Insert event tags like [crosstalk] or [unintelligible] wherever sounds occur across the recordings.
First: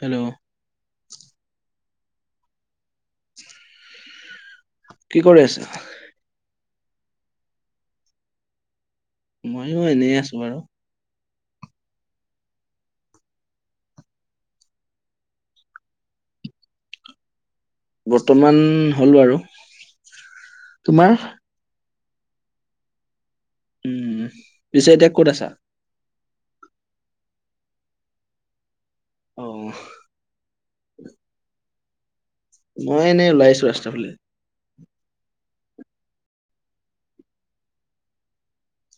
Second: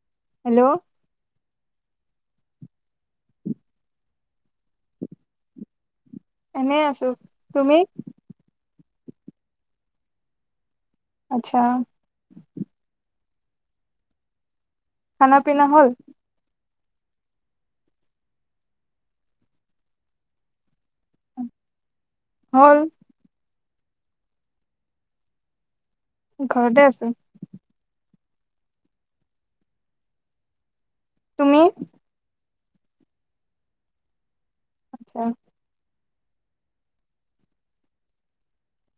Hello. কি কৰি আছা। এনেই আছো তুমি। ময়ো এনেই আছো বাৰু। আচ্ছা। খানা-পিনা হ'ল। বৰ্তমান হ'ল বাৰু তোমাৰ। হ'ল। উম পিছে এতিয়া ক'ত আছা। ঘৰতে আছো অহ। তুমি। মই এনেই ওলাই আহিছো ৰাস্তাৰ ফালে আচ্ছা।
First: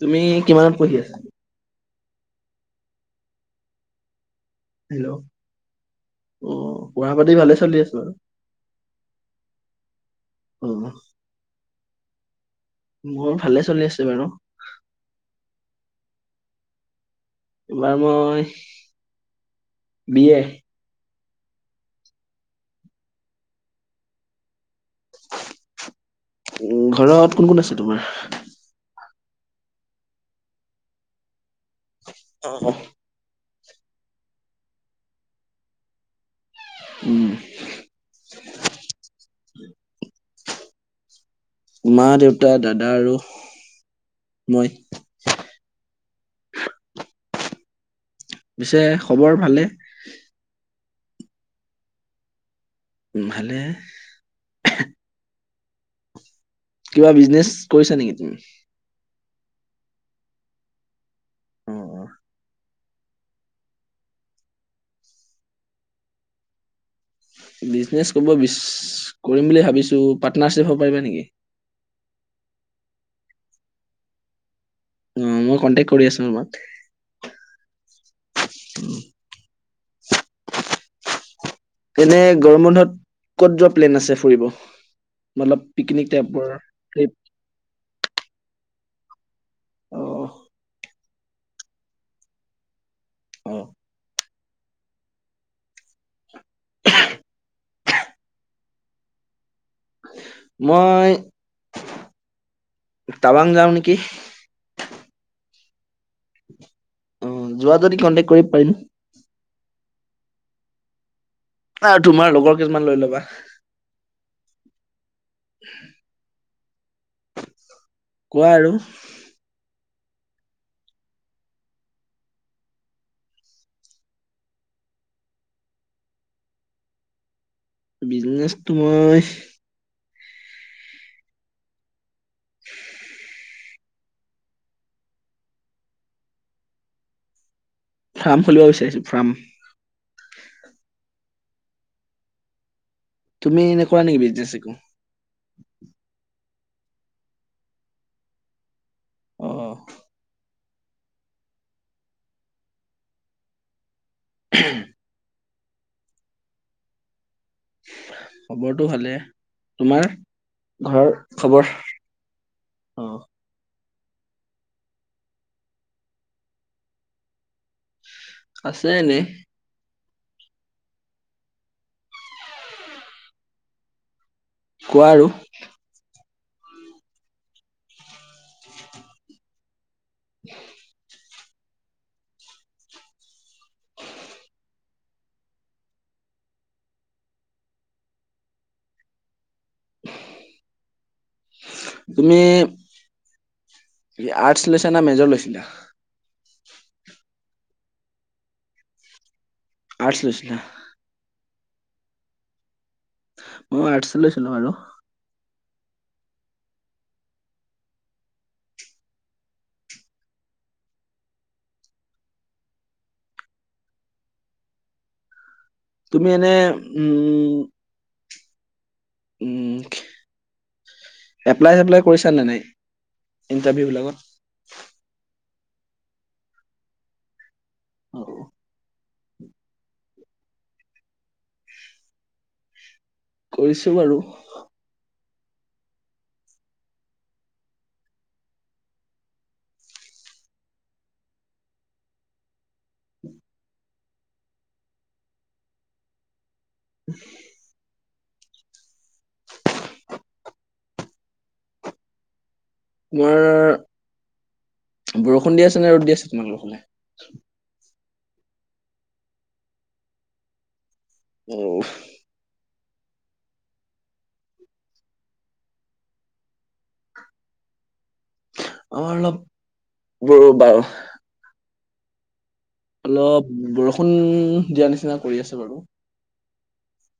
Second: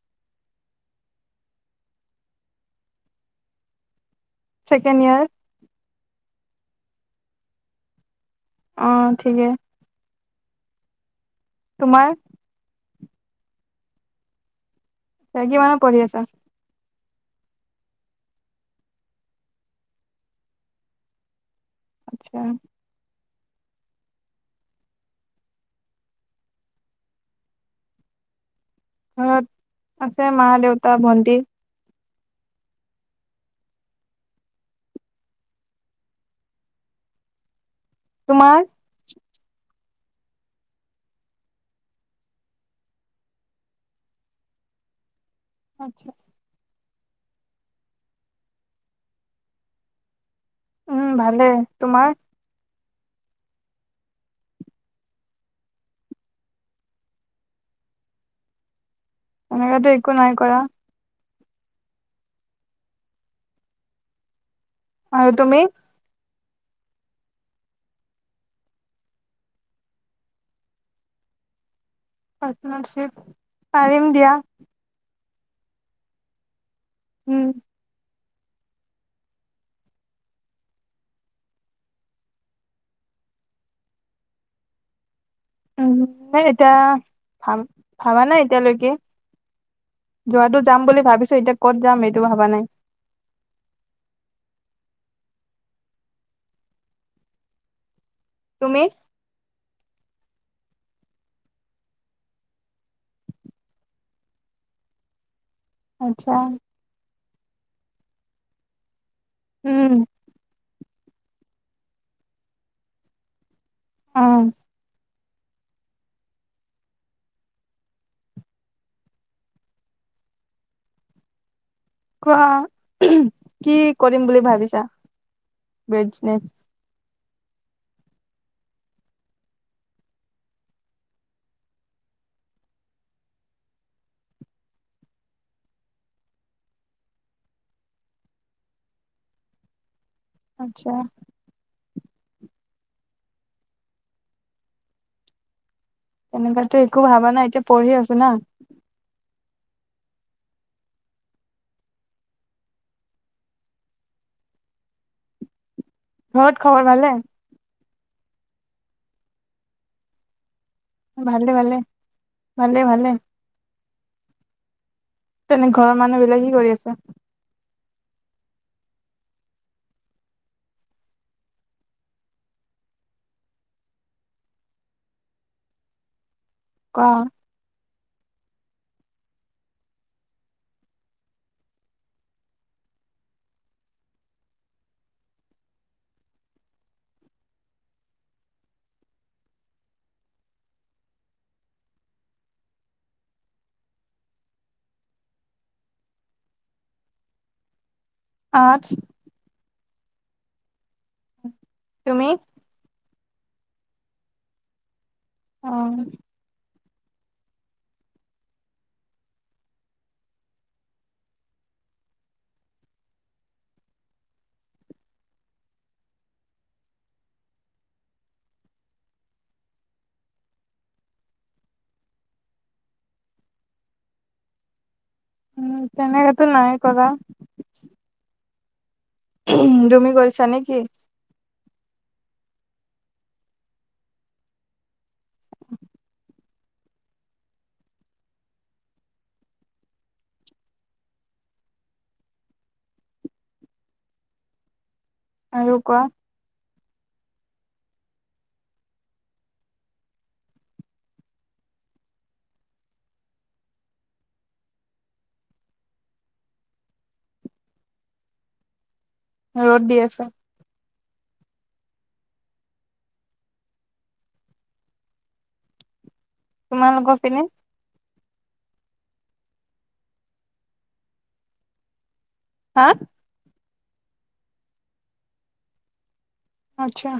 তুমি কিমানত পঢ়ি আছা। চেকেণ্ড হেল্ল' ইয়াৰ। অ' পঢ়া-পাতি ভালে চলি আছে বাৰু। অ' ঠিকে। উম'। তোমাৰ। মোৰ ভালে চলি আছে বাৰু। কিমানত পঢ়ি আছা। এইবাৰ মই বি‌ এ। আচ্ছা। উ ঘৰত কোন, কোন আছে তোমাৰ। ঘৰত আছে মা, দেউতা, ভন্তি। অ' অ,। উম। তোমাৰ? মা, দেউতা, দাদা আৰু মই। [unintelligible] পিছে খবৰ ভালে? উ'ম ভালে, তোমাৰ? উম, ভালে। কিবা বিজনেছ কৰিছা নেকি তুমি? তেনেকেতো একো নাই কৰা। উম, উম। আৰু তুমি? বিজনেছ কৰিব বিচ কৰিম বুলি ভাবিছোঁ। পাৰ্টনাৰশ্বিপ হ'ব পাৰিবা নেকি? পাৰ্টনাৰশ্বিপ, পাৰিম দিয়া। অ মই কনটেক্ট কৰি আছো তোমাক। উম। উম। এনে গৰমবন্ধত ক'ত যোৱা প্লেন আছে ফুৰিব? মতলব পিকনিক উ'ম টাইপৰ এতিয়া ট্ৰিপ ভা, ভাবা নাই। এতিয়ালৈকে অ যোৱাটো যাম বুলি ভাবিছোঁ, এতিয়া ক'ত যাম এইটো ভাবা নাই। অ [unintelligible] তুমি। মই। টাবাং যাওঁ নেকি। আচ্ছা। অ' যোৱা যদি কন্টেক্ট কৰিব পাৰিম। উম। তোমাৰ লগৰ কেইজনমান লৈ ল'বা। অ'। কোৱা আৰু কোৱা কি কৰিম বুলি ভাবিছা। বিজনেচ তো মই। [unintelligible] ফাৰ্ম খুলিব বিচাৰিছো ফাৰ্ম। আচ্ছা। তুমি এনে কৰা নেকি বিজনেচ একো। তেনেকুৱাতো একো ভাবা নাই এতিয়া পঢ়ি আছো না। অ'। ঘৰত খবৰ ভালনে? খবৰটো ভালে তোমাৰ। ঘৰৰ ভালে খবৰ ভালে ভালে ভালে অহ। তেনে ঘৰৰ মানুহ বিলাক কি কৰি আছে। আছে এনে। কোৱা আৰু। কোৱা। [unintelligible] [unintelligible] তুমি আৰ্টছ লৈছা না মেজৰ লৈছিলা? আৰ্টছ আৰ্টছ লৈছিলা। তুমি? মইও আৰ্টছে লৈছিলো বাৰু। [inaudible] তুমি এনে উম উম এপ্লাই-চেপ্লাই কৰিছা নে নাই ইন্টাৰভিউ বিলাকত? উম, তেনে সেইটো নাই কৰা। অ। তুমি কৰিছা নেকি? কৰিছো বাৰু। আৰু কোৱা। [inaudible] তোমাৰ বৰষুণ দি আছে নে ৰ'দ দি আছে তোমাললোকৰ ফালে? ৰ'দ দি আছে। অ। তোমালোকৰ পিনে? আমাৰ অলপ ৰ বাৰু। হা অলপ বৰষুণ দিয়া নিচিনা কৰি আছে বাৰু। আচ্ছা।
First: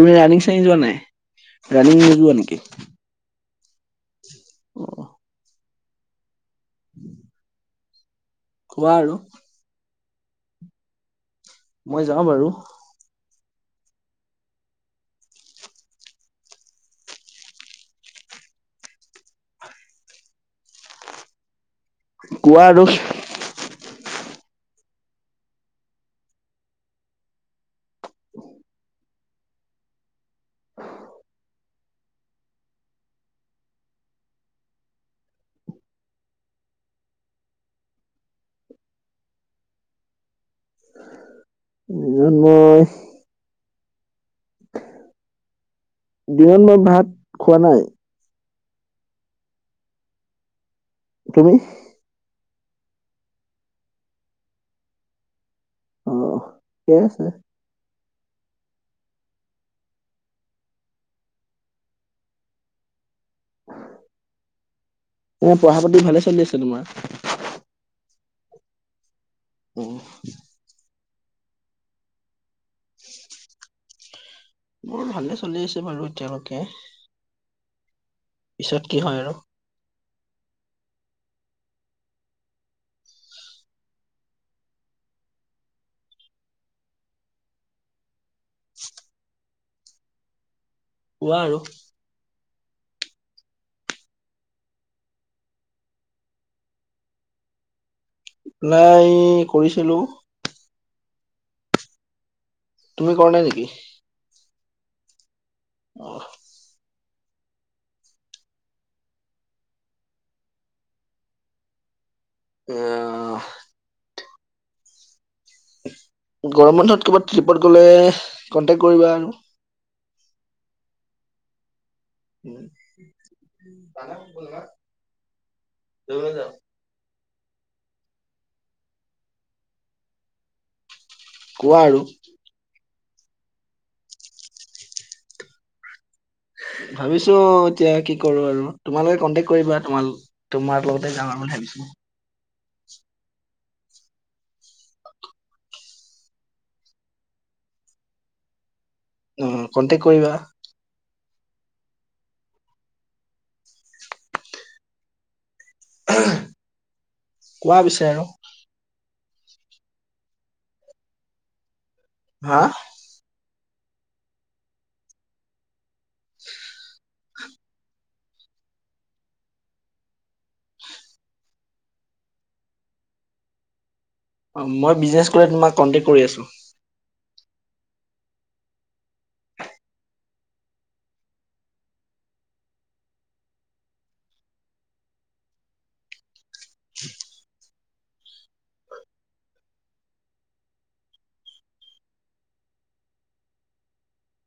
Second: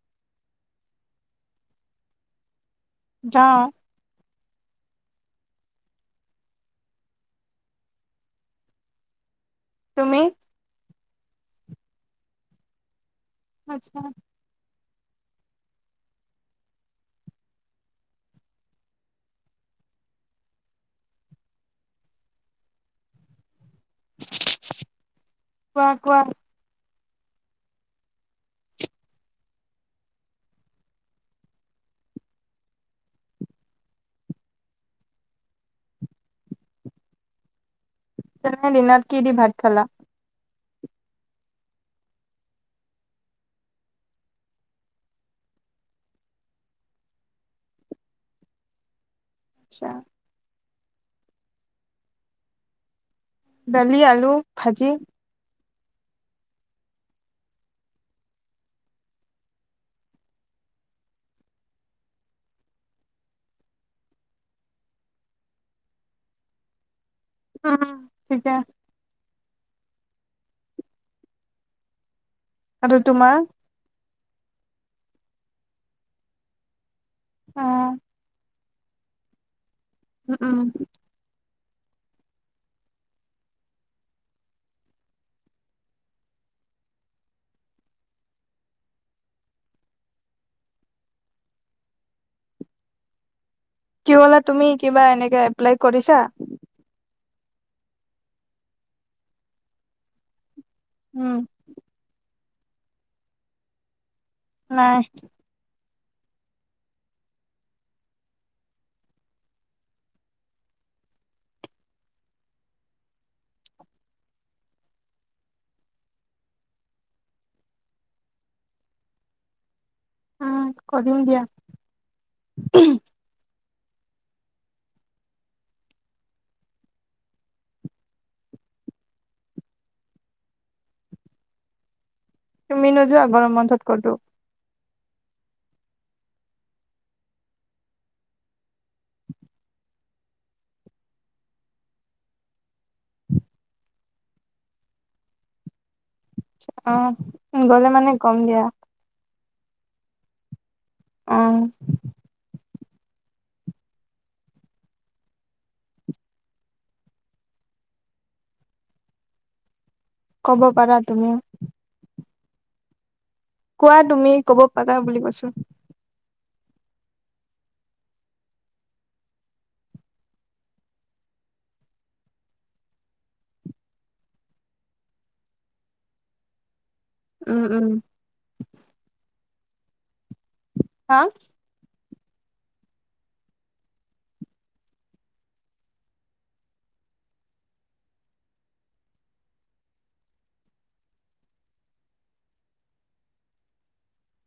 তুমি ৰানিং-চানিং যোৱা নাই, ৰানিং নযোৱা নেকি? যাও অ। [inaudible] কোৱা আৰু। তুমি মই যাওঁ বাৰু। আচ্ছা। কোৱা আৰু। কোৱা-কোৱা। [inaudible] তেনে দিনত কিহেদি ভাত খালা? দিনত মই দিনত মই ভাত খোৱা নাই। আচ্ছা। তুমি? দালি, আলু ভাজি। অ, ঠিকে আছে। এনে পঢ়া-পাতি ভালে চলি আছে তোমাৰ? [inaudible] অহ। আৰু তোমাৰ? মোৰ ভালে চলি আছে বাৰু এতিয়ালৈকে। উম পিছত কি হয় আৰু। উম, উম। [inaudible] কোৱা আৰু। কি হলা তুমি কিবা এনেকে এপ্লাই কৰিছা। নাই কৰিছিলো। উম। তুমি কৰা নাই নেকি। নাই। আহ। ই আহ। গৰম বন্ধত কিবাত ট্ৰিপত গ'লে কন্টেক্ কৰিবা আৰু। অ', কৰিম দিয়া। [unintelligible] কোৱা আৰু। তুমি নোযোৱা গৰম বন্ধত ক'তো। ভাবিছো এতিয়া কি কৰো আৰু তোমালোকে কণ্টেক কৰিবা তোমাৰ তোমাৰ লগতে যাও আ বুলি ভাবিছো। অ', গ'লে মানে কম দিয়া। অ', কণ্টেক কৰিবা। অ'। কোৱা পিছে আৰু। ক'ব পাৰা তুমিও। হা। কোৱা তুমি, ক'ব পাৰা বুলি কৈছো। অ', মই বিজনেছ কৰি তোমাক কণ্টেক কৰি আছোঁ। উম উম। হা।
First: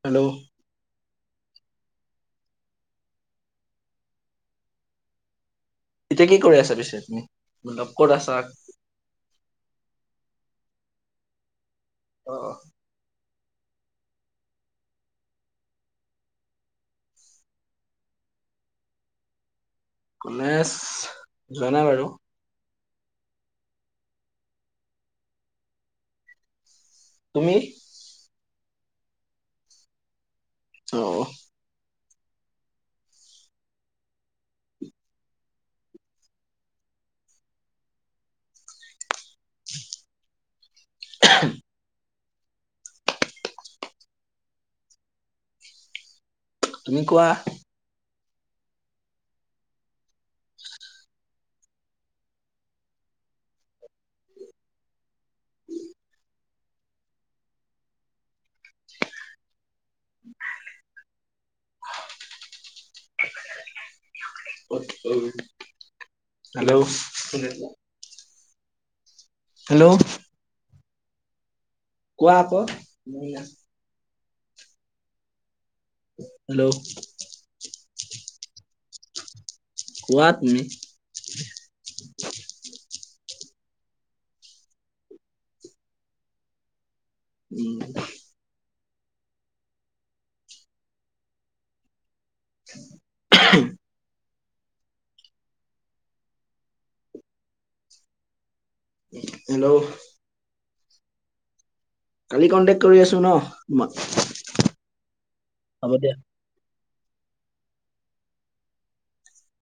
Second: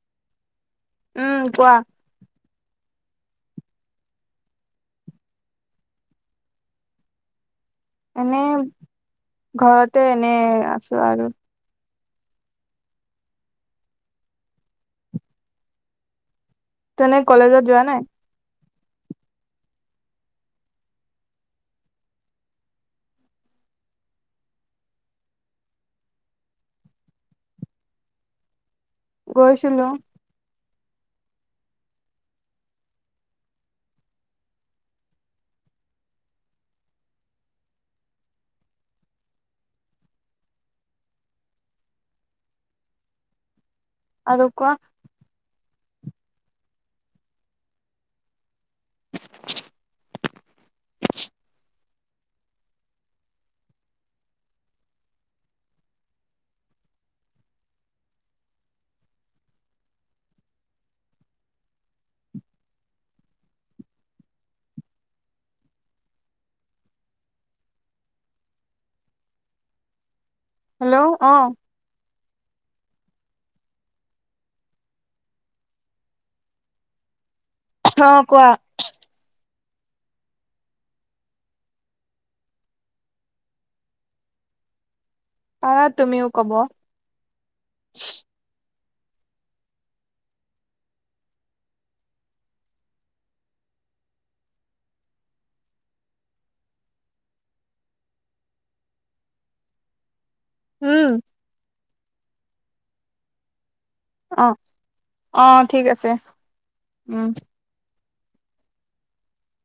হেল্ল'। উম কোৱা। এতিয়া কি কৰি আছা পিছে তুমি? মতলব ক'ত আছা? এনেই, ঘৰতে এনে আছো আৰু। আহ। তেনে কলেজত যোৱা নাই। কলেজ যোৱা নাই বাৰু। তুমি? গৈচিলো। অ'। [inaudible] আৰু কোৱা। তুমি কোৱা। উম। [inaudible] হেল্ল'। হেল্ল'। হেল্ল' আহ। কোৱা আকৌ। হেল্ল'। অ', কোৱা। কোৱা তুমি? আহা তুমিও ক'ব। উম। [inaudible] হেল্ল'। উম। কালি কণ্টেক্ট কৰি আছো ন'। অ', অ', ঠিক হ'ব আছে দিয়া। উম।